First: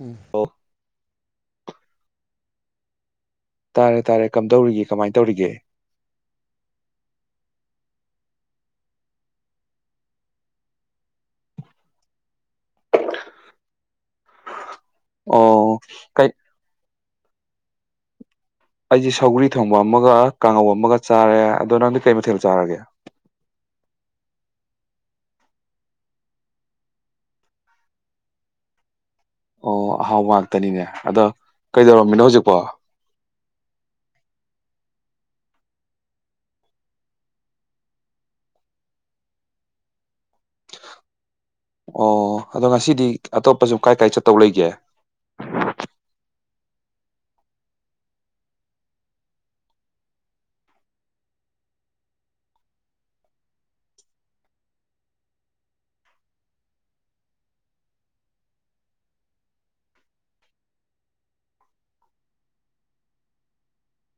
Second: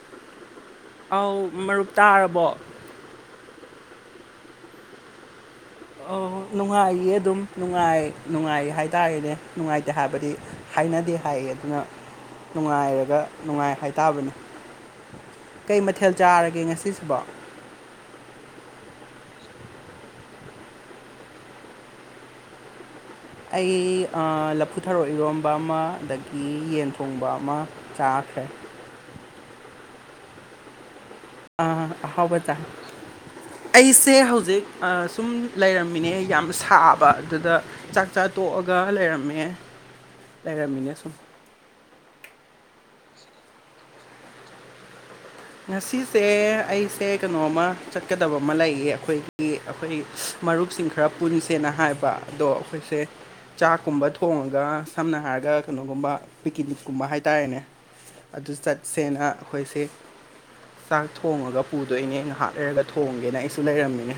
ꯎꯝ ꯑꯣ ꯑꯧ ꯃꯔꯨꯞ ꯇꯥꯔꯕꯣ ꯇꯥꯔꯦ ꯇꯥꯔꯦ ꯀꯝꯗꯧꯔꯤꯒꯦ ꯀꯃꯥꯏꯅ ꯇꯧꯔꯤꯒꯦ ꯑꯣ ꯅꯨꯡꯉꯥꯏꯔꯤꯌꯦ ꯑꯗꯨꯝ ꯅꯨꯡꯉꯥꯏ ꯅꯨꯡꯉꯥꯏ ꯍꯥꯏꯇꯥꯔꯦꯅꯦ ꯅꯨꯡꯉꯥꯏꯇꯦ ꯍꯥꯏꯕꯗꯤ ꯍꯥꯏꯅꯗꯦ ꯍꯥꯏ ꯑꯗꯨꯅ ꯅꯨꯡꯉꯥꯏꯔꯒ ꯅꯨꯡꯉꯥꯏ ꯍꯥꯏꯇꯥꯕꯅꯤ ꯀꯩ ꯃꯊꯦꯜ ꯆꯥꯔꯒꯦ ꯉꯁꯤꯁꯤꯕꯣ ꯑꯩꯁꯦ ꯁꯧꯒ꯭ꯔꯤ ꯊꯣꯡꯕ ꯑꯃꯒ ꯀꯥꯡꯉꯧ ꯑꯃꯒ ꯆꯥꯔꯦ ꯑꯗꯣ ꯅꯪꯗꯤ ꯀꯩ ꯃꯊꯦꯜ ꯆꯥꯔꯒꯦ ꯑꯩ ꯑ ꯂꯐꯨꯊꯔꯣ ꯏꯔꯣꯝꯕ ꯑꯃ ꯑꯗꯒꯤ ꯌꯦꯟ ꯊꯣꯡꯕ ꯑꯃ ꯆꯥꯈꯔꯦ ꯑꯣ ꯑꯍꯥꯎꯕ ꯉꯥꯛꯇꯅꯤꯅꯦ ꯑꯗꯣ ꯑꯥ ꯀꯩꯗꯧꯔꯝꯃꯤꯅꯣ ꯑꯍꯥꯎꯕ ꯍꯧꯖꯤꯛꯄꯣ ꯆꯥꯏ ꯑꯣ ꯑꯩꯁꯦ ꯍꯧꯖꯤꯛ ꯑ ꯁꯨꯝ ꯂꯩꯔꯝꯃꯤꯅꯦ ꯌꯥꯝ ꯁꯥꯕ ꯑꯗꯨꯗ ꯆꯥꯛ ꯆꯥ ꯇꯣꯛꯑꯒ ꯂꯩꯔꯝꯃꯦ ꯂꯩꯔꯝꯃꯤꯅꯦ ꯁꯨꯝ ꯑꯣ ꯑꯗꯣ ꯉꯁꯤꯗꯤ ꯑꯇꯣꯞꯄ ꯁꯨ ꯀꯥꯏ- ꯀꯥꯏ ꯆꯠꯇꯧ ꯂꯩꯒꯦ ꯉꯁꯤꯁꯦ ꯑꯩꯁꯦ ꯀꯩꯅꯣꯝꯃ ꯆꯠꯀꯗꯕ ꯑꯃ ꯂꯩꯌꯦ ꯑꯩꯈꯣꯏꯒꯤ ꯑꯩꯈꯣꯏ ꯃꯔꯨꯞꯁꯤꯡ ꯈꯔ ꯄꯨꯟꯁꯦꯅ ꯍꯥꯏꯕ ꯑꯗꯣ ꯑꯩꯈꯣꯏꯁꯦ ꯆꯥꯛꯀꯨꯝꯕ ꯊꯣꯡꯉꯒ ꯁꯝꯅ ꯍꯥꯏꯔꯒ ꯀꯩꯅꯣꯒꯨꯝꯕ ꯄꯤꯛꯅꯤꯛꯀꯨꯝꯕ ꯍꯥꯏꯇꯥꯔꯦꯅꯦ ꯑꯗꯨ ꯆꯠꯁꯦꯅ ꯑꯩꯈꯣꯏꯁꯦ ꯆꯥꯛ ꯊꯣꯡꯉꯒ ꯄꯨꯗꯣꯛꯏꯅꯦꯩꯅ ꯍꯥꯠ ꯂꯩꯔꯒ ꯊꯣꯡꯒꯦꯅ ꯑꯩꯁꯨ ꯂꯩꯔꯝꯃꯤꯅꯦ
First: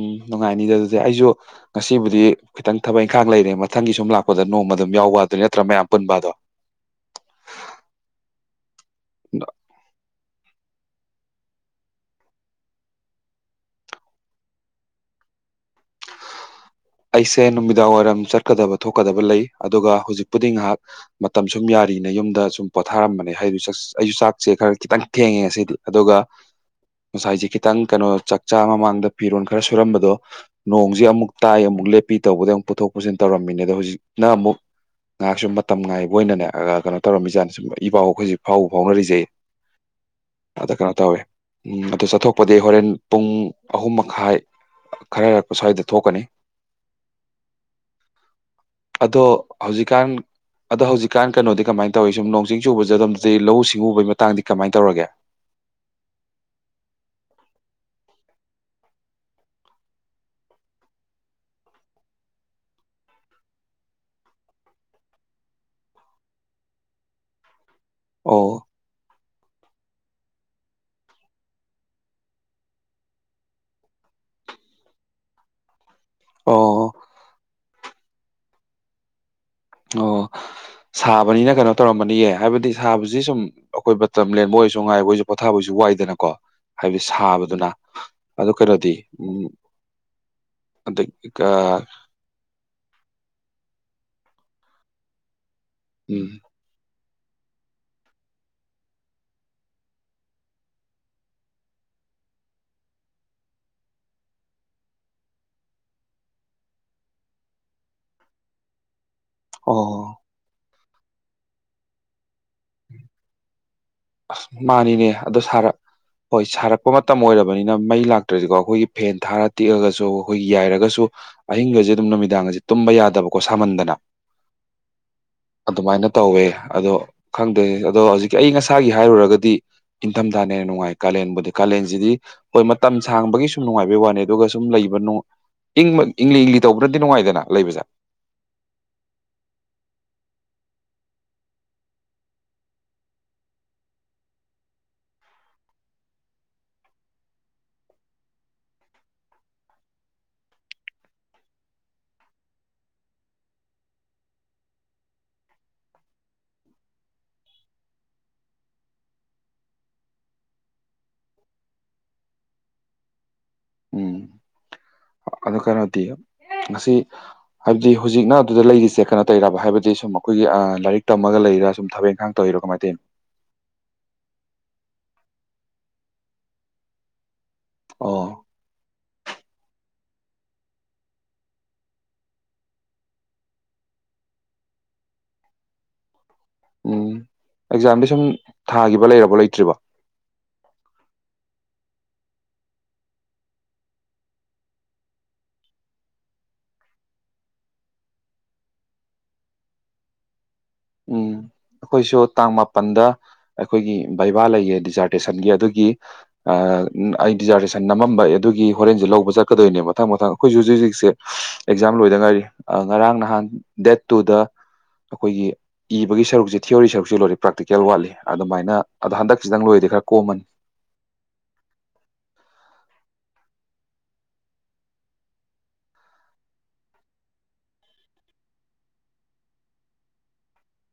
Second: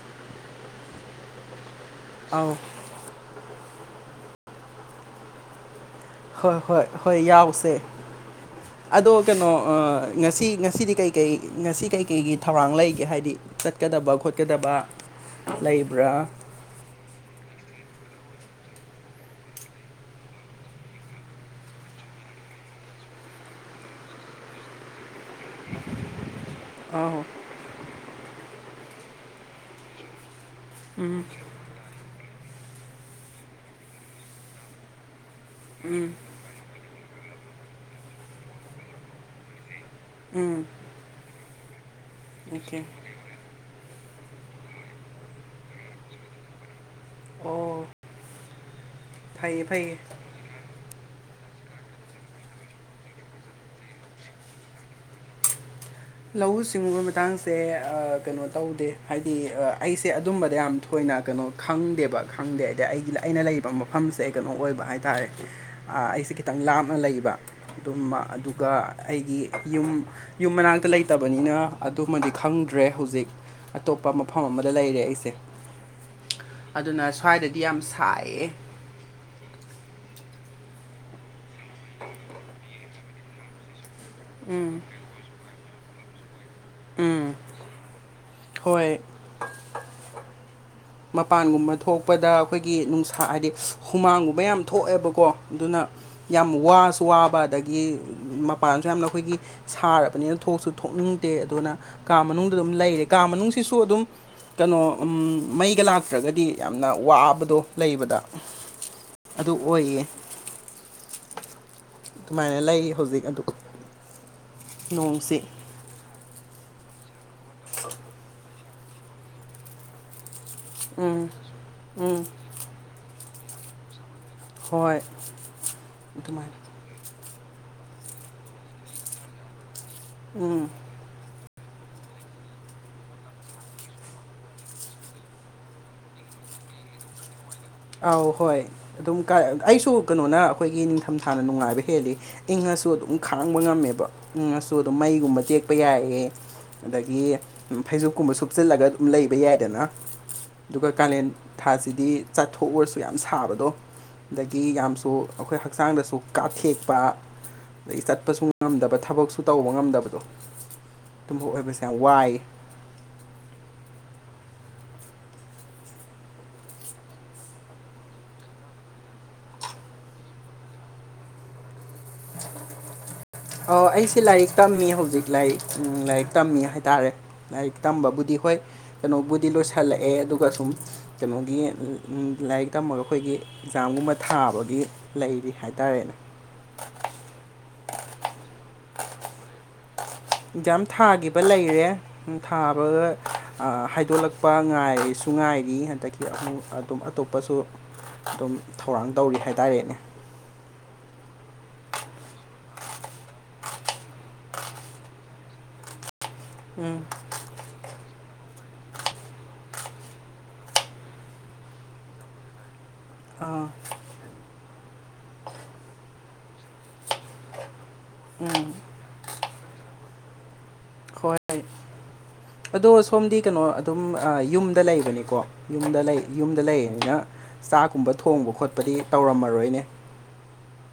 ꯎꯝ ꯅꯨꯡꯉꯥꯏꯅꯤꯗꯦ ꯑꯗꯨꯗꯤ ꯑꯩꯁꯨ ꯉꯁꯤꯕꯨꯗꯤ ꯑꯧ ꯈꯤꯇꯪ ꯊꯕꯛ ꯏꯪꯈꯥꯡ ꯂꯩꯔꯦ ꯃꯊꯪꯒꯤ ꯁꯨꯝ ꯂꯥꯛꯄꯗ ꯅꯣꯡꯃ ꯑꯗꯨꯝ ꯌꯥꯎꯕ ꯑꯗꯨꯅꯤ ꯅꯠꯇ꯭ꯔꯥ ꯃꯌꯥꯝ ꯄꯨꯟꯕ ꯑꯗꯣ ꯍꯣꯏ ꯍꯣꯏ ꯍꯣꯏ ꯌꯥꯎꯁꯦ ꯑꯗꯣ ꯀꯩꯅꯣ ꯉꯁꯤ ꯉꯁꯤꯗꯤ ꯀꯩꯀꯩ ꯉꯁꯤ ꯀꯩꯀꯩꯒꯤ ꯊꯧꯔꯥꯡ ꯂꯩꯒꯦ ꯍꯥꯏꯗꯤ ꯆꯠꯀꯗꯕ ꯈꯣꯠꯀꯗꯕ ꯂꯩꯕ꯭ꯔꯥ ꯑꯩꯁꯦ ꯅꯨꯃꯤꯗꯥꯡ ꯋꯥꯏꯔꯝ ꯆꯠꯀꯗꯕ ꯊꯣꯛꯀꯗꯕ ꯂꯩ ꯑꯗꯨꯒ ꯍꯧꯖꯤꯛꯄꯨꯗꯤ ꯉꯥꯏꯍꯥꯛ ꯃꯇꯝ ꯁꯨꯝ ꯌꯥꯔꯤꯅꯦ ꯌꯨꯝꯗ ꯁꯨꯝ ꯄꯣꯊꯥꯔꯝꯕꯅꯦ ꯍꯥꯏ ꯑꯩꯁꯨ ꯆꯥꯛꯁꯦ ꯈꯔ ꯈꯤꯇꯪ ꯊꯦꯡꯉꯦ ꯑꯁꯤꯗꯤ ꯑꯗꯨꯒ ꯑꯧ ꯉꯁꯥꯏꯁꯦ ꯈꯤꯇꯪ ꯀꯩꯅꯣ ꯆ ꯆꯥ ꯃꯃꯥꯡꯗ ꯐꯤꯔꯣꯜ ꯈꯔ ꯁꯨꯔꯝꯕꯗꯣ ꯅꯣꯡꯁꯦ ꯑꯃꯨꯛ ꯇꯥꯏ ꯑꯃꯨꯛ ꯂꯦꯞꯄꯤ ꯇꯧꯕꯗ ꯑꯃꯨꯛ ꯄꯨꯊꯣꯛ ꯄꯨꯁꯤꯟ ꯇꯧꯔꯝꯃꯤꯅꯦ ꯑꯗꯣ ꯍꯧꯖꯤꯛꯅ ꯑꯃꯨꯛ ꯉꯥꯏꯍꯥꯛꯁꯨ ꯃꯥꯇꯝ ꯉꯥꯏꯕ ꯑꯣꯏꯅꯅꯦ ꯀꯩꯅꯣ ꯇꯧꯔꯝꯃꯤꯖꯥꯠꯅꯤ ꯁꯨꯝ ꯏ ꯄꯥꯎ ꯑꯩꯈꯣꯏꯁ ꯐꯥꯎ ꯐꯥꯎꯅꯔꯤꯖꯩ ꯑꯗ ꯀꯩꯅꯣ ꯇꯧꯋꯦ ꯎꯝ ꯑꯗꯨ ꯆꯠꯊꯣꯛꯄꯗꯤ ꯑꯣꯀꯦ ꯍꯣꯔꯦꯟ ꯄꯨꯡ ꯑꯍꯨꯝ ꯃꯈꯥꯏ ꯈꯔꯔꯛꯄ ꯁ꯭ꯋꯥꯏꯗ ꯊꯣꯛꯀꯅꯤ ꯑꯣ ꯑꯗꯣ ꯐꯩꯌꯦ ꯐꯩꯌꯦ ꯍꯧꯖꯤꯛꯀꯥꯟ ꯑꯗꯣ ꯍꯧꯖꯤꯛꯀꯥꯟ ꯀꯩꯅꯣꯗꯤ ꯀꯃꯥꯏꯅ ꯇꯧꯋꯏ ꯁꯨꯝ ꯅꯣꯡ ꯆꯤꯡ ꯆꯨꯕ ꯖꯗꯝꯗꯗꯤ ꯂꯧꯎ ꯁꯤꯡꯎꯕꯒꯤ ꯃꯇꯥꯡꯗꯤ ꯀꯃꯥꯏꯅ ꯇꯧꯔꯒꯦ [unintelligible] ꯂꯧꯎ ꯁꯤꯡꯎꯕ ꯃꯇꯥꯡꯁꯦ ꯀꯩꯅꯣ ꯇꯧꯗꯦ ꯍꯥꯏꯗꯤ ꯑꯩꯁꯦ ꯑꯗꯨꯝꯕꯗ ꯌꯥꯝ ꯑꯩꯈꯣꯏꯅ ꯀꯩꯅꯣ ꯈꯪꯗꯦꯕ ꯈꯪꯗꯦ ꯍꯥꯏꯗꯤ ꯑꯩꯒꯤ ꯑꯩꯅ ꯂꯩꯔꯤꯕ ꯃꯐꯝꯁꯦ ꯀꯩꯅꯣ ꯑꯣꯏꯕ ꯍꯥꯏꯇꯥꯔꯦ ꯑꯥ ꯑꯩꯁꯦ ꯈꯤꯇꯪ ꯂꯥꯞꯅꯥ ꯂꯩꯕ ꯑꯗꯨꯝ ꯑꯣ ꯑꯗꯨꯒꯥ ꯑꯩꯒꯤ ꯌꯨꯝ ꯌꯨꯝ ꯃꯅꯥꯛꯇꯥ ꯂꯩꯇꯕꯅꯤ ꯅ ꯑꯗꯨꯃꯗꯤ ꯈꯪꯗ꯭ꯔꯦ ꯍꯧꯖꯤꯛ ꯑꯇꯣꯞꯄ ꯃꯐꯝ ꯑꯃꯗꯥ ꯂꯩꯔꯦ ꯑꯩꯁꯦ ꯑꯣ ꯑꯗꯨꯅ ꯁ꯭ꯋꯥꯏꯗꯗꯤ ꯌꯥꯝꯅ ꯁꯥꯏꯌꯦ ꯑꯣꯑꫭ ꯁꯥꯕꯅꯤꯅ ꯀꯩꯅꯣ ꯇꯧꯔꯝꯃꯅꯤꯌꯦ ꯍꯥꯏꯕꯗꯤ ꯁꯥꯕꯁꯤ ꯁꯨꯝ ꯑꯩꯈꯣꯏ ꯃꯇꯝ ꯂꯦꯟ ꯑꫭꯏꯁꯨ ꯉꯥꯏꯈꯣꯏꯁꯨ ꯄꯣꯊꯥꯕꯁꯨ ꯋꯥꯏꯗꯅꯀꯣ ꯍꯥꯏꯕꯗꯤ ꯁꯥꯕꯗꯨꯅ ꯑꯗꯨ ꯀꯩꯅꫭꯗꯤ ꯍꯣꯏ ꯎꯝ ꯑꯗꯩ ꯃꯄꯥꯟꯒꯨꯝꯕ ꯊꯣꯛꯄꯥꯗ ꯑꯩꯈꯣꯏꯒꯤ ꯅꯨꯡꯁꯥ ꯍꯥꯏꯗꯤ ꯍꯨꯃꯥꯡꯒꯨꯝꯕ ꯌꯥꯝ ꯊꯣꯛꯑꯦꯕꯀꯣ ꯑꯗꯨꯅꯥ ꯎꯝ ꯌꯥꯝꯝ ꯋꯥꯁꯨ ꯋꯥꯕ ꯑꯗꯥꯒꯤ ꯃꯄꯥꯟꯁꯨ ꯌꯥꯝꯅ ꯑꯩꯈꯣꯏꯒꯤ ꯁꯥꯔꯕꯥꯅꯤꯅ ꯊꯣꯛꯁꯨ ꯊꯣꯛꯅꯤꯡꯗꯦ ꯑꯗꯨꯅ ꯀꯥ ꯃꯅꯨꯡꯗꯥ ꯑꯗꯨꯝ ꯂꯩꯔꯦ ꯀꯥ ꯃꯅꯨꯡꯁꯤꯁꯨ ꯑꯗꯨꯝ ꯀꯩꯅꯣ ꯎꯝ ꯃꯩꯒꯥ ꯂꯥꯛꯇ꯭ꯔꯒꯗꯤ ꯌꯥꯝꯅ ꯋꯥꯕꯗꯣ ꯂꯩꯕꯥꯗ ꯑꯗꯨ ꯑꯣ ꯑꯣꯏꯌꯦ ꯑꯗꯨꯃꯥꯏꯅ ꯂꯩ ꯍꯧꯖꯤꯛ ꯑꯗꫭ ꯑꯥꯁ ꯃꯥꯅꯤꯅꯦ ꯑꯣꯗꫭ ꯁꯥꯔꯛ ꯍꯣꯏ ꯁꯥꯔꯛꯄꯥ ꯃꯇꯝ ꯑꯣꯏꯔꯛꯄꯅꯤꯅ ꯃꯩ ꯂꯥꯛꯇ꯭ꯔꯁꯤꯀꯣ ꯑꯩꯈꯣꯏꯒꯤ ꯐꯦꯟ ꯊꯥꯔ ꯇ°ꯛꯑꯒꯁꯨ ꯑꯨꯏꯒ°ꯍꯥꯏꯔꯒꯁꯨ ꯎꯝ ꯑꯍꯤꯡꯒꯁꯦ ꯑꯗꯨꯝ ꯎꯝ ꯅꯨꯃꯤꯗꯥꯡꯁꯦ ꯇꯨꯝꯕ ꯌꯥꯗꯕꯀꯣ ꯁꯥꯃꯟꯗꯅꯥ ꯍꯣꯏ ꯑꯗꯨ ꯃꯥꯏꯅ ꯇꯧꯋꯦ ꯑꯗꯨꯃꯥꯏꯅ ꯑꯗꯨ ꯈꯪꯗ꯭ꯔꯦ ꯑꯗꯣ ꯍꯧꯖꯤꯛꯀꯤ ꯑꯏꯪ ꯑꯁꯥꯒꯤ ꯍꯥꯏꯔꯨꯔꯒꯗꯤ ꯏꯟꯊꯝꯊꯥꯅꯥ ꯍꯦꯟꯅꯥ ꯅꯨꯡꯉꯥꯏ ꯀꯥꯂꯦꯟꯕꯨꯗꯤ ꯀꯥꯂꯦꯟꯁꯤꯗꯤ ꯍꯣꯏ ꯃꯇꯝ ꯁꯥꯡꯕꯒꯤ ꯁꯨꯝ ꯅꯨꯡꯉꯥꯏꯕꯩ ꯋꯥꯅꯤ ꯑꯗꯨꯒꯥ ꯁꯨꯝ ꯂꯩꯕꯥ ꯏꯪꯅꯥ ꯏꯪꯂꯤ ꯏꯪꯂꯤ ꯇꯧꯕ꯭ꯔꯗꯤ ꯅꯨꯡꯉꯥꯏꯗꯥꯅ ꯂꯩꯕꯁꯦ ꯑꯧ ꯍꯣꯏ ꯑꯗꯨꯝ ꯑꯩꯁꯨ ꯀꯩꯅꯣꯅꫪꯥ ꯑꯩꯈꯥꯏꯒꯤ ꯅꯤꯡꯊꯝꯊꯥꯅ ꯅꯨꯡꯉꯥꯏꯕꯥ ꯍꯦꯜꯂꯤ ꯏꯪꯉꯁꯨ ꯑꯗꯨꯝ ꯈꯥꯡꯕ ꯉꯝꯃꯦꯕ ꯏꯪꯉꯁꯨ ꯑꯗꯨꯝ ꯃꯩꯒꯨꯝꯕ ꯇꯦꯛꯄꯥ ꯌꯥꯏꯌꯦ ꯑꯗꯥꯒꯤ ꯐꯩꯖꯨꯞꯀꯨꯝꯕꯥ ꯁꯨꯞꯆꯤꯜꯂꯒꯥ ꯑꯗꯨꯝ ꯂꯩꯕꯥ ꯌꯥꯏꯗꯅꯥ ꯑꯗꯨꯒ ꯀꯥꯂꯦꯟ ꯊꯥꯁꯤꯗꯤ ꯆꯠꯊꯣꯛ ꯑꯥꯁꯨ ꯌꯥꯝ ꯁꯥꯕꯗꯣ ꯑꯗꯨꯗꯒꯤ ꯌꯥꯝꯁꯨ ꯑꯩꯈꯣꯏ ꯍꯛꯆꯥꯡꯗꯁꯨ ꯀꯥꯞꯊꯦꯛꯄꯥ ꯑꯗꯒꯤ ꯆꯠꯄꯁꯨ ꯉꯝꯗꯕꯥ ꯊꯕꯛꯁꯨ ꯇꯧꯕꯥ ꯉꯝꯗꯕꯗꯣ ꯇꫭꯝꯕꫭꯏ ꯑꯣꯏꯕꯁꯦ ꯌꯥꯝ ꯋꯥꯏꯌ ꯑꯗꫭ ꯀꯩꯅꯣꯗꯤ ꯉꯁꯤ ꯍꯥꯏꯕꯗꯤ ꯍꯧꯖꯤꯛꯅ ꯑꯗꯨꯗ ꯂꯩꯔꯤꯁꯦ ꯀꯩꯅꯣ ꯇꯩꯔꯤꯔꯥꯕ ꯍꯥꯏꯕꯗꯤ ꯁꯨꯝ ꯑꯩꯈꯣꯏꯒꯤ ꯂꯥꯏꯔꯤꯛ ꯇꯝꯃꯒ ꯂꯩꯔꯤꯔꯥ ꯁꯨꯝ ꯊꯕꯛ ꯏꯪꯈꯥꯡ꯫ ꯇꯧꯔꯤꯔꯣ ꯀꯃꯥꯏ ꯇꯧꯔꯤꯅꫭ꯫ ꯑꯣꯑꫭ ꯑꯩꯁꯦ ꯂꯥꯏꯔꯤꯛ ꯇꯝꯃꯤ ꯍꯧꯖꯤꯛ ꯂꯥꯏꯔꯤꯛ ꯂꯥꯏꯔꯤꯛ ꯇꯝꯃꯤ ꯍꯥꯏꯇꯥꯥꯔꯦ꯫ ꯂꯥꯏꯔꯤꯛ ꯑꯣ ꯇꯝꯕꯕꯨꯗꯤ ꯍꯣꯏ ꯀꯩꯅꯣꯕꯨꯗꯤ ꯂꯣꯏꯁꯤꯜꯂꯛꯑꯦ꯫ ꯑꯗꯨꯒꯥ ꯁꯨꯝ ꯀꯩꯅꯣꯒꯤ ꯂꯥꯏꯔꯤꯛ ꯇꯝ ꯃꯒꯥ ꯑꯩꯈꯣꯏꯒꯤ꯫ ꯑꯦꯛꯖꯥꯝ ꯒꯨꯝꯕꯥ ꯊꯥꯕꯒꯤ ꯂꯩꯔꯤ ꯍꯥꯏꯇꯥꯔꯦꯅꯦ꯫ ꯎꯝ ꯑꯦꯛꯖꯥꯝꯗꯤ ꯁꯨꯝ ꯊꯥꯒꯤꯕ ꯂꯩꯔꯕꯣ ꯂꯩꯇ꯭ꯔꯤꯕꯣ? ꯑꯦꯛꯖꯥꯝ ꯊꯥꯒꯤꯕꯥ ꯂꯩꯔꯦ꯫ ꯑꯝ ꯊꯥꯕꯥ ꯑꯏ ꯍꯥꯏꯗꯣꯛꯂꯛꯄ ꯉꯥꯏꯔꯁꯨ ꯉꯥꯏꯔꯤ ꯑꯗꯒꯤ ꯑꯃꯨꯛ ꯑꯗꯨꯝ ꯑꯇꯣꯞꯄꯁꯨ ꯑꯗꯨꯝ ꯊꯧꯔꯥꯡ ꯇꯧꯔꯤ ꯍꯥꯏꯇꯥꯔꯦꯅꯦ꯫ ꯎꯝꯝ ꯑꯩꯈꯣꯏꯁꯨ ꯇꯥꯡ ꯃꯥꯄꯟꯗꯥ ꯑꯩꯈꯣꯏꯒꯤ ꯕꯩꯕꯥ ꯂꯩꯌꯦ ꯗꯤꯖꯥꯔꯇꯦꯁꯟꯒꯤ ꯑꯗꯨꯒꯤ ꯑꯥ ꯎꯝ ꯑꯩ ꯗꯤꯖꯥꯔꯇꯦꯁꯅꯟ ꯅꯝꯃꯝꯕꯩ ꯑꯗꯨꯒꯤ ꯍꯣꯔꯦꯟꯁꯨ ꯂꯧꯕ ꯆꯠꯀꯗꯣꯏꯅꯦ ꯃꯊꯪ ꯃꯊꯪ ꯑꯈꯣꯏꯁꯨ ꯍꯧꯖꯤꯛ ꯍꯧꯖꯤꯛꯁꯦ꯫ ꯑꯦꯛꯖꯥꯝ ꯂꯣꯏꯗꯥ ꯉꯏꯔꯤ ꯉꯔꯥꯡ ꯅꯍꯥꯟ ꯑꯥ ꯗꯦꯠ ꯇꯨꯗ ꯑꯩꯈꯣꯏꯒꯤ ꯏꯕꯒꯤ ꯁꯔꯨꯛꯁꯦ ꯊꯤꯑꯣꯔꯤ ꯁꯔꯨꯛꯁꯤ ꯂꯣꯏꯔꯦ ꯄ꯭ꯔꯥꯛꯇꯤꯀꯦꯜ ꯋꯥꯠꯂꯤ꯫ ꯑꯗꯨꯃꯥꯏꯅ ꯑꯗꯣ ꯍꯟꯗꯛꯁꯤꯗꯪ ꯂꯣꯏꯔꯗꯤ ꯈꯔ ꯀꯣꯝꯃꯅꯤ ꯍꯣꯏ ꯑꯗꯣ ꯁꯣꯝꯗꯤ ꯀꯩꯅꯣ ꯑꯗꯨꯝ ꯌꯨꯝꯗꯥ ꯂꯩꯕꯅꯤꯀꯣ ꯌꯨꯝꯗꯥ ꯂꯩ ꯌꯨꯝꯗꯥ ꯂꯩꯅꯤꯅ ꯆꯥꯛꯀꯨꯝꯕ ꯊꯣꯡꯕ ꯈꯣꯠꯄꯇꯤ ꯇꯧꯔꯝꯃꯔꯣꯏꯅꯦ꯫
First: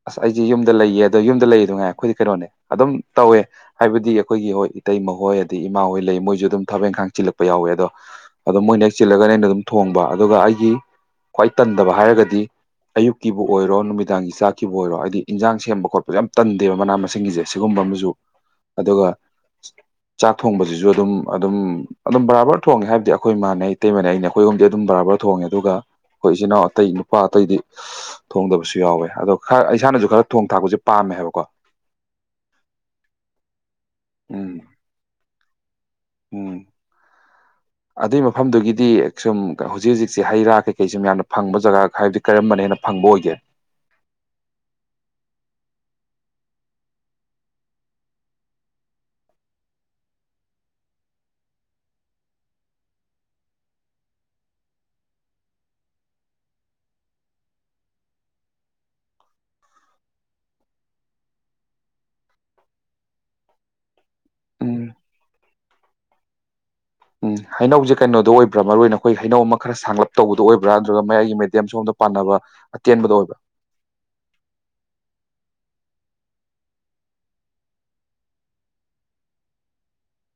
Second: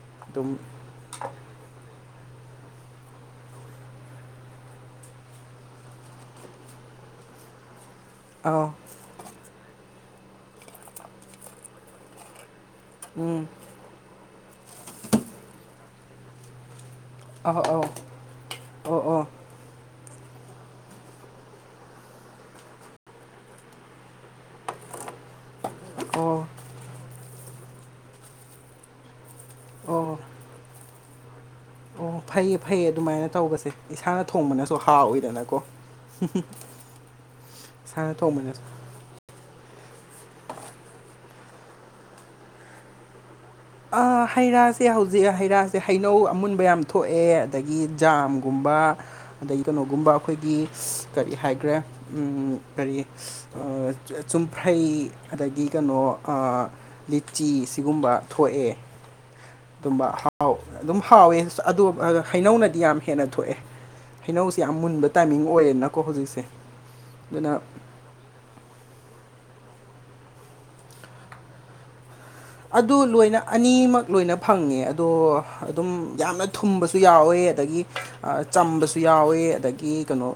ꯑꯁ ꯑꯩꯁꯦ ꯑꯗꯨꯝ ꯌꯨꯝꯗ ꯂꯩꯌꯦ ꯑꯗꯣ ꯌꯨꯝꯗꯥ ꯂꯩꯌꯦꯗꯨ ꯉꯥꯏ ꯑꯩꯈꯣꯏꯗꯤ ꯀꯩꯅꯣꯅꯦ ꯑꯗꯨꯝ ꯇꯧꯋꯦ꯫ ꯍꯥꯏꯕꯗꯤ ꯑꯩꯈꯣꯏꯒꯤ ꯍꯣꯏ ꯏꯇꯩꯃꯥꯈꯣꯏ ꯑꯗꯩ ꯏꯃꯥ ꯍꯣꯏ ꯂꯩ ꯃꯣꯏꯁꯨ ꯑꯗꯨꯝ ꯊꯕꯛ ꯏꯪꯈꯥꯡ ꯆꯤꯜꯂꯛꯄ ꯌꯥꯎꯋꯦ ꯑꯗꯣ ꯑꯗꯨꯝ ꯑꯧ ꯃꯣꯏꯅ ꯍꯦꯛ ꯆꯤꯜꯂꯒꯅ ꯑꯩꯅ ꯑꯗꯨꯝ ꯊꯣꯡꯕ꯫ ꯑꯗꯨꯒ ꯑꯩꯒꯤ ꯈ꯭ꯋꯥꯏ ꯇꯟꯗꯕꯥ ꯍꯥꯏꯔꯒꯗꯤ ꯑꯌꯨꯛꯀꯤꯕꯨ ꯎꯝ ꯑꯣꯏꯔꯣ ꯅꯨꯃꯤꯗꯥꯡꯒꯤ ꯆꯥꯛꯀꯤꯕꯨ ꯑꯣꯏꯔꯣ ꯍꯥꯏꯗꯤ ꯏꯟꯖꯥꯡ ꯁꯦꯝꯕ ꯈꯣꯠꯄꯁꯤ ꯌꯥꯝ ꯇꯟꯗꯦꯕ ꯃꯅꯥ ꯃꯁꯤꯡ꯫ ꯁꯤꯡꯒꯤꯁꯦ꯫ ꯁꯤꯒꯨꯝꯕꯥ ꯑꯧ ꯑꯃꯁꯨ ꯑꯧ ꯑꯗꯨꯒ ꯑꯣ ꯆꯥꯛ ꯊꯣꯡꯕꯁꯤꯁꯨ ꯑꯗꯨꯝ ꯑꯗꯨꯝ ꯑꯗꯨꯝ ꯕꯥꯔꯥꯕꯔ ꯊꯣꯡꯉꯦ ꯍꯥꯏꯕꯗꯤ ꯑꯩꯈꯣꯏ ꯏꯃꯥꯅꯦ ꯏꯇꯩꯃꯅꯦ ꯑꯩꯈꯣꯏ ꯑꯍꯨꯝꯗꯤ ꯑꯗꯨꯝ ꯕꯔꯥꯕꯔ ꯊꯣꯡꯉꯦ ꯑꯗꯨꯒ ꯑꯣ ꯑꯣ ꯑꯩꯈꯣꯏ ꯏꯆꯤꯟ ꯏꯅꯥꯎ ꯑꯇꯩ ꯅꯨꯄꯥ ꯑꯇꯩꯗꯤ ꯊꯣꯡꯗꯕꯁꯨ ꯌꯥꯎꯋꯦ ꯑꯗꯣ ꯈꯔ ꯏꯁꯥꯅꯁꯨ ꯑꯣ ꯈꯔ ꯊꯣꯡ ꯊꯥꯛꯄꯁꯦ ꯄꯥꯝꯃꯦ ꯍꯥꯏꯕꯀꯣ ꯑꯣ ꯐꯩꯌꯦ ꯐꯩꯌꯦ ꯑꯗꯨꯃꯥꯏꯅ ꯇꯧꯕꯁꯦ ꯏꯁꯥꯅ ꯎꯝ ꯊꯣꯡꯕꯅꯁꯨ ꯍꯥꯥꯎꯋꯏꯗꯅꯀꯣ ꯎꯝ [unintelligible] ꯑꯗꯨꯏ ꯃꯐꯝꯗꯨꯒꯤꯗꯤ ꯁꯨꯝ ꯍꯧꯖꯤꯛ ꯍꯧꯖꯤꯛꯁꯦ ꯍꯩ ꯔꯥ ꯀꯩꯀꯩ ꯁꯨꯝ ꯌꯥꯝꯅ ꯐꯪꯕ ꯖꯒꯥ ꯍꯥꯏꯕꯗꯤ ꯀꯔꯝꯕꯅ ꯍꯦꯟꯅ ꯐꯪꯕ ꯑꯣꯏꯒꯦ ꯍꯩꯔꯥꯁꯦ ꯍꯧꯖꯤꯛ ꯍꯩꯔꯥꯁꯦ ꯍꯩꯅꯧ ꯑꯃꯨꯟꯕ ꯌꯥꯝ ꯊꯣꯛꯑꯦ ꯑꯗꯒꯤ ꯖꯥꯝꯒꯨꯝꯕ ꯑꯗꯒꯤ ꯀꯩꯅꯣꯒꯨꯝꯕ ꯑꯩꯈꯣꯏꯒꯤ ꯀꯔꯤ ꯍꯥꯏꯒꯔꯦ ꯀꯔꯤ ꯆꯨꯝꯐ꯭ꯔꯩ ꯑꯗꯒꯤ ꯀꯩꯅꯣ ꯂꯤꯆꯤ ꯁꯤꯒꯨꯝꯕ ꯊꯣꯛꯑꯦ ꯑꯗꯨꯝꯕ ꯍꯥꯎ ꯑꯗꯨꯝ ꯍꯥꯎꯋꯦ ꯑꯗꯨ ꯍꯩꯅꯧꯅꯗꯤ ꯌꯥꯝ ꯍꯦꯟꯅ ꯊꯣꯛꯑꯦ ꯍꯩꯅꯧꯁꯦ ꯌꯥꯝ ꯎꯝ ꯃꯨꯟꯕ ꯇꯥꯏꯃꯤꯡ ꯑꯣꯏꯌꯦꯅꯀꯣ ꯍꯧꯖꯤꯛꯁꯦ ꯎꯝ ꯑꯗꯨꯅ ꯍꯩꯅꯧꯖꯤ ꯀꯩꯅꯣꯗꯣ ꯑꯣꯏꯕ꯭ꯔꯥ ꯃꯔꯨ ꯑꯣꯏꯅ ꯑꯩꯈꯣꯏ ꯍꯩꯅꯧ ꯑꯃ ꯈꯔ ꯁꯥꯡꯂꯞ ꯇꯧꯕꯗ ꯑꯣꯏꯕ꯭ꯔꯥ ꯑꯗꯨꯒ꯭ꯔ ꯃꯌꯥꯏꯒꯤ ꯃꯦꯗꯤꯌꯝ ꯁꯣꯝꯗ ꯄꯥꯟꯅꯕ ꯑꯗꯨ ꯑꯇꯦꯟꯕꯗ ꯑꯣꯏꯕ꯭ꯔꯥ ꯂꯣꯏꯅ ꯑꯅꯤꯃꯛ ꯂꯣꯏꯅ ꯐꯪꯉꯦ ꯑꯗꯣ ꯑꯗꯨꯝ ꯌꯥꯝꯅ ꯊꯨꯝꯕꯁꯨ ꯌꯥꯎꯋꯦ ꯑꯗꯒꯤ ꯆꯝꯕꯁꯨ ꯌꯥꯎꯋꯦ ꯑꯗꯒꯤ ꯀꯩꯅꯣ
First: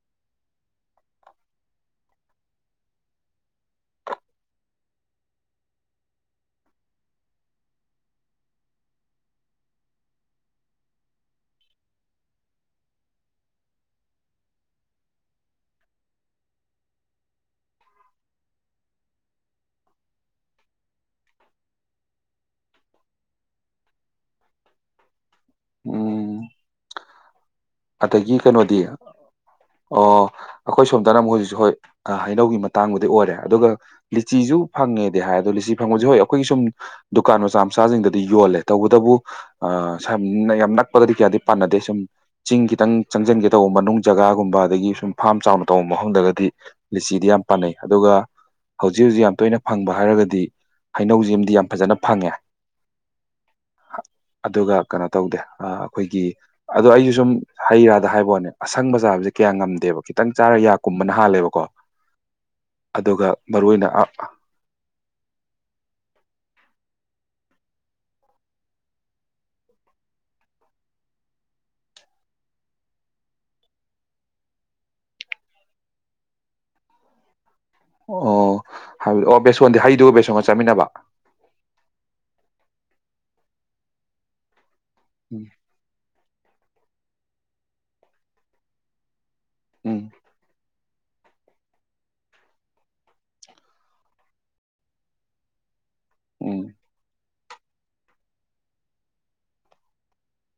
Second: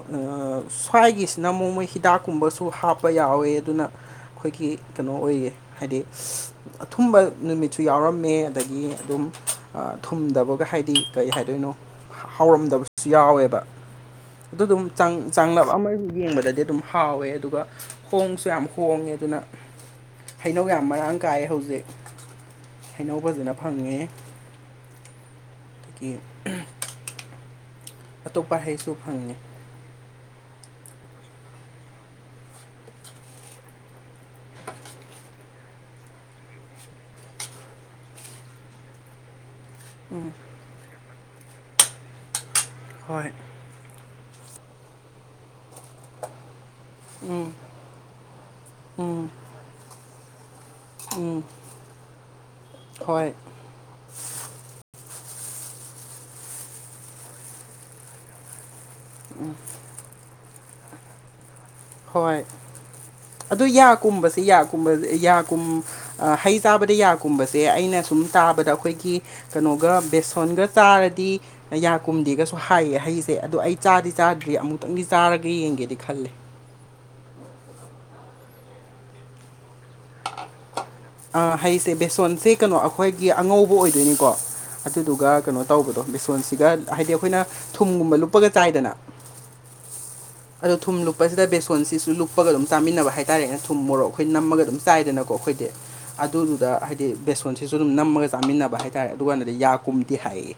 ꯁ꯭ꯋꯥꯏꯒꯤꯁꯤꯅ ꯑꯃꯨꯛ ꯃꯣꯏ ꯍꯤꯗꯥꯛꯀꯨꯝꯕꯁꯨ ꯍꯥꯞ ꯄꯌꯥꯎꯋꯦ ꯑꯗꯨꯅ ꯑꯩꯈꯣꯏꯒꯤ ꯀꯩꯅꯣ ꯑꯣꯏꯌꯦ ꯍꯥꯏꯗꯤ ꯑꯊꯨꯝꯕ ꯅꯨꯃꯤꯠꯁꯨ ꯌꯥꯎꯔꯝꯃꯦ ꯑꯗꯒꯤ ꯑꯗꯨꯝ ꯊꯨꯝꯗꯕꯒ ꯍꯥꯏꯗꯤ ꯀꯩ ꯍꯥꯏꯗꯣꯏꯅꯣ ꯍꯥꯎꯔꯝꯗꯕꯁꯨ ꯌꯥꯎꯋꯦꯕ ꯑꯗꯨ ꯑꯗꯨꯝ ꯆꯡ ꯆꯥꯡꯂꯞ ꯑꯃ ꯌꯦꯡꯕꯗꯗꯤ ꯑꯗꯨꯝ ꯍꯥꯎꯋꯦ ꯑꯗꯨꯒ ꯍꯣꯡꯁꯨ ꯌꯥꯝ ꯍꯣꯡꯉꯦ ꯑꯗꯨꯅ ꯍꯩꯅꯧ ꯌꯥꯝ ꯃꯔꯥꯡ ꯀꯥꯏ ꯍꯧꯖꯤꯛ ꯍꯩꯅꯧ ꯐꯖꯅ ꯐꯪꯉꯦ ꯀ ꯎꯝ [unintelligible] ꯑꯗꯒꯤ ꯀꯩꯅꯣꯗꯤ ꯍꯩꯁꯨ ꯐꯪꯉꯦ ꯑꯣ ꯑꯩꯈꯣꯏ ꯁꯣꯝꯗꯅꯨꯛ ꯍꯧꯖꯤꯛꯁꯨ ꯍꯣꯏ ꯍꯩꯅꯧꯒꯤ ꯃꯇꯥꯡꯕꯨꯗꯤ ꯑꯣꯏꯔꯦ ꯑꯗꯨꯒ ꯂꯤꯆꯤꯁꯨ ꯐꯪꯉꯦꯗꯤ ꯍꯥꯏ ꯑꯗꯣ ꯂꯤꯆꯤ ꯈꯪꯉꯁ ꯍꯣꯏ ꯑꯩꯈꯣꯏꯒꯤ ꯁꯨꯝ ꯗꯨꯀꯥꯟ ꯃꯆꯥ ꯃꯆꯥꯁꯤꯡꯗꯗꯤ ꯌꯣꯜꯂꯦ ꯇꯧꯕꯇꯕꯨ ꯑ ꯁꯝ ꯌꯥꯝ ꯅꯛꯄꯒꯗꯤ ꯀꯌꯥꯗꯤ ꯄꯥꯟꯅꯗꯦ ꯁꯨꯝ ꯆꯤꯡ ꯈꯤꯇꯪ ꯍꯣꯏ ꯆꯪꯁꯤꯟꯒꯦ ꯇꯧꯕ ꯃꯅꯨꯡ ꯖꯒꯥꯒꯨꯝꯕ ꯑꯗꯒꯤ ꯁꯨꯝ ꯐꯥꯝ ꯆꯥꯎꯅ ꯇꯧꯕ ꯃꯐꯝꯗꯒꯗꯤ ꯂꯤꯆꯤꯗꯤ ꯌꯥꯝ ꯄꯥꯅꯩ ꯑꯗꯨꯒ ꯍꯧꯖꯤꯛ ꯍꯧꯖꯤꯛ ꯌꯥꯝ ꯇꯣꯏꯅ ꯐꯪꯕ ꯍꯥꯏꯔꯒꯗꯤ ꯍꯩꯅꯧꯖꯤꯝꯗꯤ ꯌꯥꯝ ꯐꯖꯅ ꯐꯪꯉꯦ ꯍꯣꯏ ꯑꯗꯨꯒ ꯀꯩꯅꯣ ꯇꯧꯗꯦ ꯑꯩꯈꯣꯏꯒꯤ ꯑꯗꯣ ꯑꯩꯁꯨ ꯁꯨꯝ ꯍꯩ ꯔꯥꯗ ꯍꯥꯏꯕꯅꯦ ꯑꯁꯪꯕ ꯆꯥꯕꯁꯦ ꯀꯌꯥ ꯉꯝꯗꯦꯕ ꯈꯤꯇꯪ ꯆꯥꯔ ꯌꯥ ꯀꯨꯝꯕꯅ ꯍꯥꯜꯂꯦꯕꯀꯣ ꯍꯣꯏ ꯑꯗꯨꯒ ꯑꯗꯨ ꯃꯔꯨ ꯑꯣꯏꯅ ꯌꯥ ꯀꯨꯝꯕꯁꯦ ꯌꯥꯒꯨꯝꯕ ꯌꯥꯒꯨꯝ ꯍꯩ ꯆꯥꯕꯗ ꯌꯥꯒꯨꯝꯕꯁꯦ ꯑꯩꯅ ꯁꯨꯝꯠ ꯇꯥꯕꯗ ꯑꯩꯈꯣꯏꯒꯤ ꯀꯩꯅꯣꯒ ꯕꯦꯁꯣꯟꯒ ꯆꯥꯔꯗꯤ ꯌꯥ ꯀꯨꯝꯗꯦꯒꯁꯨ ꯍꯥꯏꯌꯦ ꯍꯩꯁꯦ ꯑꯗ ꯑꯩ ꯆꯥꯗꯤ ꯆꯥꯗ꯭ꯔꯤ ꯑꯃꯨꯛꯇꯪꯗꯤ ꯆꯥꯔꯒ ꯌꯦꯡꯒꯦꯗꯤ ꯈꯜꯂꯦ ꯑꯣ ꯍꯥꯏꯕꯗꯤ ꯑꯣ ꯕꯦꯁꯣꯟꯗꯤ ꯍꯩꯗꯨꯒ ꯕꯦꯁꯣꯟꯒ ꯆꯠꯃꯤꯟꯅꯕ ꯍꯥꯏꯁꯦ ꯕꯦꯁꯣꯟꯁꯦ ꯀꯩꯅꯣ ꯑꯩꯈꯣꯏꯒꯤ ꯑꯉꯧꯕ ꯑꯣꯏꯗꯣꯏꯅꯤꯀꯣ ꯑꯗꯨꯗꯨꯒ ꯎꯝ ꯀꯩꯅꯣ ꯇꯧꯕꯗꯣ ꯕꯦꯁꯣꯟꯁꯤꯒ ꯍꯥꯏꯗꯤ ꯑꯩꯈꯣꯏꯅ ꯊꯨꯝꯒꯨꯝꯕ ꯂꯨꯞꯄꯒ ꯆꯥꯏꯗꯅ ꯎꯝ ꯑꯗꯨ ꯊꯨꯝ ꯂꯨꯞꯄꯁꯤꯗ ꯕꯦꯁꯣꯟꯁꯤꯁꯨ ꯂꯨꯞꯄꯒ ꯑꯗꯨꯝ ꯆꯥꯃꯤꯟꯅꯕ ꯍꯥꯏꯇꯥꯥꯔꯦꯅꯦ ꯊꯨꯝ ꯃꯣꯔꯣꯛ ꯑꯩꯈꯣꯏ ꯅꯝꯃꯒ ꯑꯗꯨꯝ ꯆꯥꯏꯗꯅꯀꯣ ꯑꯩꯈꯣꯏꯗꯤ ꯎꯝ ꯑꯗꯨꯗꯨꯗ ꯍꯥꯏꯗꯤ ꯍꯥꯏꯗꯤ ꯕꯦꯁꯣꯟꯁꯤꯁꯨ ꯑꯗꯨꯝ ꯅꯝꯃꯒ ꯆꯥꯃꯤꯟꯅꯕ ꯍꯥꯏꯇꯥꯔꯦ ꯑꯗꯨ ꯀꯥꯟꯗꯗꯤ ꯌꯥ ꯀꯨꯝꯗꯤ ꯍꯥꯏꯌꯦ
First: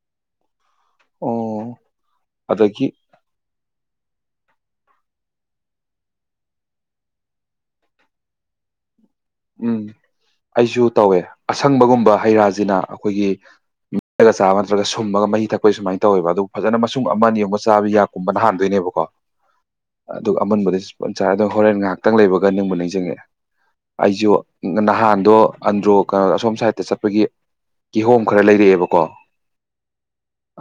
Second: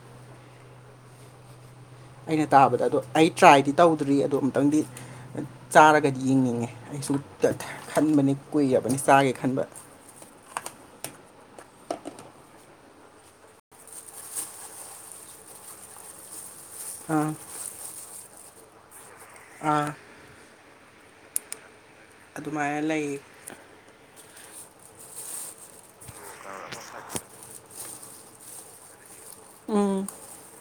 ꯑꯣ ꯑꯩꯅ ꯇꯥꯕꯗ ꯑꯗꯒꯤ ꯑꯗꯣ ꯑꯩ ꯇ꯭ꯔꯥꯏꯗꯤ ꯇꯧꯗ꯭ꯔꯤ ꯑꯗ ꯑꯃꯨꯛꯇꯪꯗꯤ ꯆꯥꯔꯒꯗꯤ ꯌꯦꯡꯅꯤꯡꯉꯦ ꯑꯩꯁꯨ ꯈꯟꯕꯅꯤ ꯀꯨꯏꯕꯅꯤ ꯆꯥꯒꯦ ꯈꯟꯕ ꯎꯝ ꯑꯩꯁꯨ ꯇꯧꯋꯦ ꯑꯁꯪꯕꯒꯨꯝꯕ ꯍꯩ ꯔꯥꯖꯤꯅ ꯑꯩꯈꯣꯏꯒꯤ ꯃꯒ ꯆꯥꯕ ꯅꯠꯇ꯭ꯔꯒ ꯁꯨꯝꯃꯒ ꯃꯍꯤ ꯊꯛꯄꯩꯒꯤ ꯁꯨꯃꯥꯏꯅ ꯇꯧꯋꯦꯕ ꯑꯗꯨ ꯐꯖꯅ ꯃꯁꯨꯡ ꯑꯃ ꯑꯥ ꯌꯦꯡ ꯆꯥꯕꯤ ꯌꯥ ꯀꯨꯝꯕꯅ ꯍꯍꯥꯟꯗꯣꯏꯅꯦꯕꯀꯣ ꯑꯥ ꯑꯗꯨꯒ ꯑꯃꯨꯟꯕꯒ ꯆꯥꯔꯦ ꯑꯗꯨ ꯍꯣꯔꯦꯟ ꯉꯥꯏꯍꯥꯛꯇꯪ ꯂꯩꯕꯒ ꯅꯤꯡꯕꯨ ꯑꯗꯨꯃꯥꯏꯅ ꯅꯤꯡꯁꯤꯡꯉꯦ ꯂꯩ ꯑꯩꯁꯨ ꯅꯍꯥꯟꯗꯣ ꯑꯟꯗ꯭ꯔꯣꯒ ꯀꯩꯅꯣ ꯑꯁꯣꯝ ꯁꯥꯏꯗꯠꯇ ꯆꯠꯄꯒꯤ ꯀꯤꯍꯣꯝ ꯈꯔ ꯂꯩꯔꯛꯑꯦꯕꯀꯣ ꯎꯝ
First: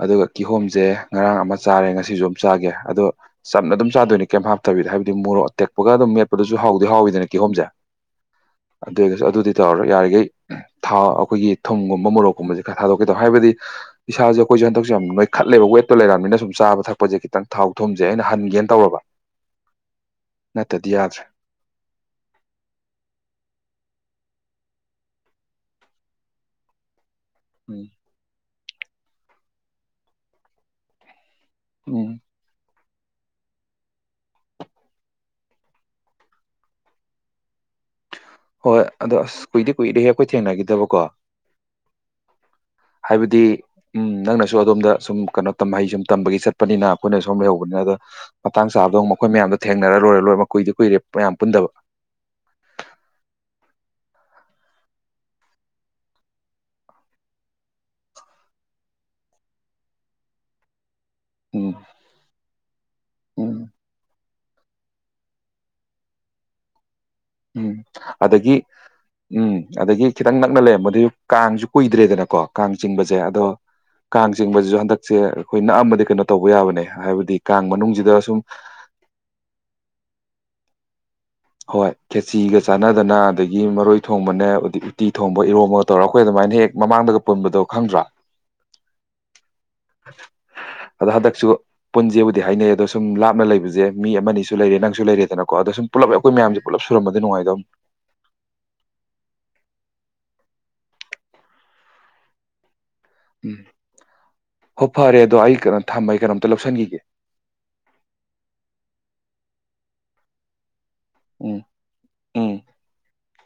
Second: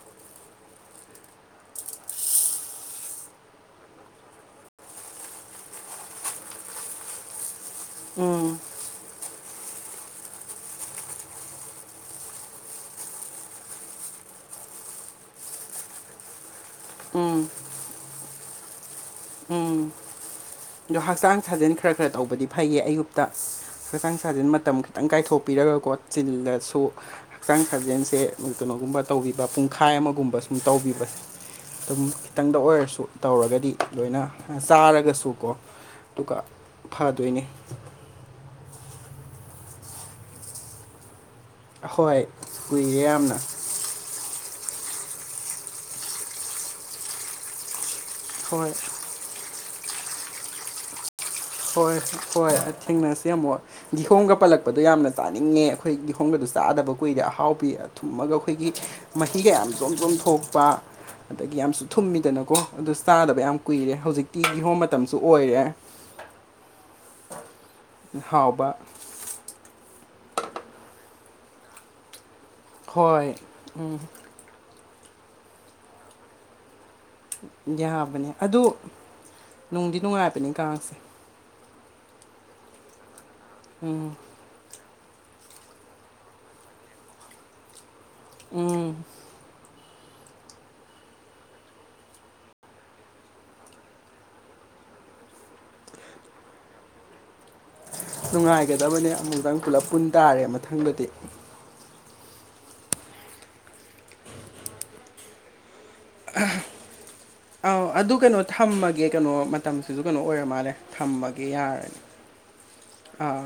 ꯑꯗꯨꯒ ꯀꯤꯍꯣꯝꯁꯦ ꯉꯔꯥꯡ ꯑꯃ ꯆꯥꯔꯦ ꯉꯁꯤꯁꯨ ꯑꯃ ꯆꯥꯒꯦ ꯑꯗꯣ ꯆꯝꯅ ꯑꯗꯨꯝ ꯆꯥꯗꯣꯏꯅꯤ ꯀꯩꯝ ꯍꯥꯞꯇꯕꯤꯗ ꯍꯥꯏꯕꯗꯤ ꯃꯣꯔꯣꯛ ꯇꯦꯛꯄꯒ ꯑꯗꯨꯝ ꯃꯦꯠꯄꯗꯨꯁꯨ ꯍꯥꯎꯗꯤ ꯍꯥꯎꯋꯗꯅ ꯀꯤꯍꯣꯝꯁꯦ ꯎꯝ ꯑꯗꯨ ꯑꯣꯏꯔꯒꯁꯨ ꯑꯗꯨꯗꯤ ꯇꯧꯔꯔꯣ ꯌꯥꯔꯤꯈꯩ ꯊꯥꯎ ꯑꯩꯈꯣꯏꯒꯤ ꯊꯨꯝꯒꯨꯝꯕ ꯃꯣꯔꯣꯛꯀꯨꯝꯕꯁꯦ ꯈꯔ ꯊꯥꯗꯣꯛꯀꯦ ꯇ ꯍꯥꯏꯕꯗꯤ ꯏꯁꯥꯁꯦ ꯑꯩꯈꯣꯏꯁꯨ ꯍꯟꯛꯁꯨꯦ ꯌꯥꯝ ꯅꯣꯏꯈꯠꯂꯦꯕ ꯋꯦꯠꯇꯣ ꯂꯩꯔꯕꯃꯤꯅ ꯁꯨꯝ ꯆꯥꯕ ꯊꯛꯄ ꯍꯧꯖꯤꯛ ꯎꯝ ꯈꯤꯇꯪ ꯊꯥꯎ ꯊꯨꯝꯁꯦ ꯑꯩꯅ ꯍꯟꯒꯦꯅ ꯇꯧꯔꯕ ꯎꯝ ꯅꯠꯇꯗꯤ ꯑꯗꯣ ꯌꯥꯗ꯭ꯔꯦ ꯍꯛꯆꯥꯡ ꯁꯥꯖꯦꯟ ꯈꯔ ꯈꯔ ꯇꯧꯕꯗꯤ ꯐꯩꯌꯦ ꯑꯌꯨꯛꯇ ꯍꯛꯆꯥꯡ ꯁꯥꯖꯦꯟ ꯃꯇꯝ ꯈꯤꯇꯪ ꯀꯥꯏꯊꯣꯛꯄꯤꯔꯒꯀꯣ ꯆꯤꯜꯂꯁꯨ ꯍꯛꯆꯥꯡ ꯎꯝ ꯁꯥꯖꯦꯜꯁꯦ ꯀꯩꯅꯣꯒꯨꯝꯕ ꯇꯧꯕꯤꯕ ꯄꯨꯡꯈꯥꯏ ꯑꯃꯒꯨꯝꯕ ꯁꯨꯝ ꯇꯧꯕꯤꯕ ꯑꯗꯨꯝ ꯎꯝ ꯈꯤꯇꯪꯗ ꯑꯣꯏꯔꯁꯨ ꯇꯧꯔꯒꯗꯤ ꯂꯣꯏꯅ ꯆꯥꯔꯒꯁꯨꯀꯣ ꯑꯗꯨꯒ ꯐꯗꯣꯏꯅꯤ ꯍꯣꯏ ꯑꯗꯣ ꯑꯁ ꯀꯨꯏꯗꯤ ꯀꯨꯏꯗꯦ ꯍꯦ ꯑꯩꯈꯣꯏ ꯊꯦꯡꯅꯈꯤꯗꯕꯀꯣ ꯑꯍꯣꯏ ꯀꯨꯏꯌꯦ ꯌꯥꯝꯅ ꯍꯥꯏꯕꯗꯤ ꯎꯝ ꯅꯪꯅꯁꯨ ꯑꯗꯣꯝꯗ ꯁꯨꯝ ꯀꯩꯅꯣ ꯇꯝꯍꯩ ꯁꯨꯝ ꯇꯝꯕꯒꯤ ꯆꯠꯄꯅꯤꯅ ꯑꯩꯈꯣꯏꯅ ꯁꯨꯝ ꯍꯩꯍꯧꯕꯅꯤ ꯑꯗ ꯃꯇꯥꯡ ꯍꯣꯏ ꯆꯥꯕꯗꯣ ꯃꯈꯣꯏ ꯃꯌꯥꯝꯗꯣ ꯊꯦꯡꯅꯔ ꯂꯣꯏꯔꯣꯏꯔ ꯀꯨꯏꯗꯤ ꯀꯨꯏꯔꯦ ꯃꯌꯥꯝ ꯄꯨꯟꯗꯕ ꯍꯣꯏ ꯍꯣꯏ ꯊꯦꯡꯅꯁꯤ ꯑꯃꯨꯛ ꯀꯤꯍꯣꯡꯒ ꯄꯜꯂꯛꯄꯗꯣ ꯌꯥꯝꯅ ꯆꯥꯅꯤꯡꯉꯦ ꯑꯩꯈꯣꯏ ꯀꯤꯍꯣꯡꯒꯗꯨ ꯆꯥꯗꯕ ꯀꯨꯏꯔꯦ ꯑꯍꯥꯎ ꯄꯤ ꯊꯨꯝꯃꯒ ꯑꯩꯈꯣꯏꯒꯤ ꯃꯍꯤ ꯀꯌꯥ ꯆꯣꯝ ꯆꯣꯝꯊꯣꯛꯄ ꯑꯗꯒꯤ ꯎꯝ ꯌꯥꯝꯁꯨ ꯊꯨꯝꯃꯤꯗꯅꯀꯣ ꯑꯗꯨ ꯆꯥꯗꯕ ꯎꯝ ꯌꯥꯝ ꯀꯨꯏꯔꯦ ꯍꯧꯖꯤꯛꯇꯤ ꯏꯍꯣꯝ ꯃꯇꯝꯁꯨ ꯑꯣꯏꯔꯦ ꯎꯝ ꯑꯗꯒꯤ ꯍꯥꯎꯕ ꯎꯝ ꯑꯗꯒꯤ ꯈꯤꯇꯪ ꯅꯛꯅ ꯂꯩꯔꯝꯕꯗꯩ ꯀꯥꯡꯁꯨ ꯀꯨꯏꯗ꯭ꯔꯦꯗꯅꯀꯣ ꯀꯥꯡ ꯆꯤꯡꯕꯁꯦ ꯍꯣꯏ ꯑꯗꯣ ꯀꯥꯡ ꯆꯤꯡꯕꯁꯤꯁꯨ ꯍꯟꯗꯛꯁꯦ ꯑꯩꯈꯣꯏ ꯅꯛꯑꯝꯃꯗꯤ ꯀꯩꯅꯣ ꯇꯧꯕ ꯌꯥꯕꯅꯦ ꯍꯥꯏꯕꯗꯤ ꯀꯥꯡ ꯃꯅꯨꯡꯁꯤꯗ ꯌꯥꯕꯅꯦ ꯁꯨꯝ ꯑꯗꯨ ꯅꯨꯡꯗꯤ ꯅꯨꯡꯉꯥꯏꯕꯅꯤ ꯀꯥꯡꯁꯦ ꯍꯣꯏ ꯈꯦꯆꯤꯒ ꯆꯥꯟꯅꯗꯅ ꯑꯗꯒꯤ ꯃꯔꯣꯏ ꯎꯝ ꯊꯣꯡꯕꯅꯦ ꯎꯇꯤ ꯎꯇꯤ ꯊꯣꯡꯕ ꯏꯔꯣꯝꯕꯒ ꯇꯧꯔꯒ ꯑꯩꯈꯣꯏ ꯑꯗꯨꯃꯥꯏꯅ ꯍꯦꯛ ꯃꯃꯥꯡꯗꯒ ꯄꯨꯟꯕꯗꯣ ꯈꯪꯗ꯭ꯔ‌ꯣ ꯎꯝ ꯑꯗ‌ꯣ ꯍꯟꯗꯛꯁꯨ ꯄꯨꯟꯖꯦꯕꯨꯗꯤ ꯍꯥꯏꯅꯩ ꯑꯗꯣ ꯁꯨꯝ ꯂꯥꯞꯅ ꯂꯩꯕꯁꯦ ꯃꯤ ꯑꯃ ꯑꯅꯤꯁꯨ ꯂꯩꯔꯦ ꯅꯪꯁꯨ ꯂꯩꯔꯦꯗꯅꯀꯣ ꯑꯗꯣ ꯁꯨꯝ ꯄꯨꯂꯞ ꯑꯩꯈꯣꯏ ꯃꯌꯥꯝꯁꯦ ꯄꯨꯂꯞ ꯁꯨꯔꯝꯃꯗꯤ ꯅꯨꯉꯥꯏꯗꯧꯅꯦ ꯅꯨꯡꯉꯥꯏꯒꯗꯕꯅꯦ ꯑꯃꯨꯛꯇꯪ ꯄꯨꯂꯞ ꯄꯨꯟ ꯇꯥꯔꯦ ꯃꯊꯪꯗꯗꯤ ꯎꯝ ꯍꯣ ꯐꯔꯦ ꯑꯗꯣ ꯑꯩ ꯀꯩꯅꯣ ꯊꯝꯃꯒ‌ꯦ ꯑꯩ ꯀꯩꯅꯣꯝꯇ ꯂꯧꯁꯤꯟꯈꯤꯒꯦ ꯑꯧ ꯑꯗꯨ ꯀꯩꯅꯣ ꯊꯝꯃꯒꯦ ꯀꯩꯅꯣ ꯃꯇꯝꯁꯤꯁꯨ ꯀꯩꯅꯣ ꯑꯣꯏꯔ ꯃꯥꯜꯂꯦ ꯊꯝꯃꯒꯦ ꯎꯝ ꯌꯥꯔꯅꯤ ꯎꯝ ꯑꯥ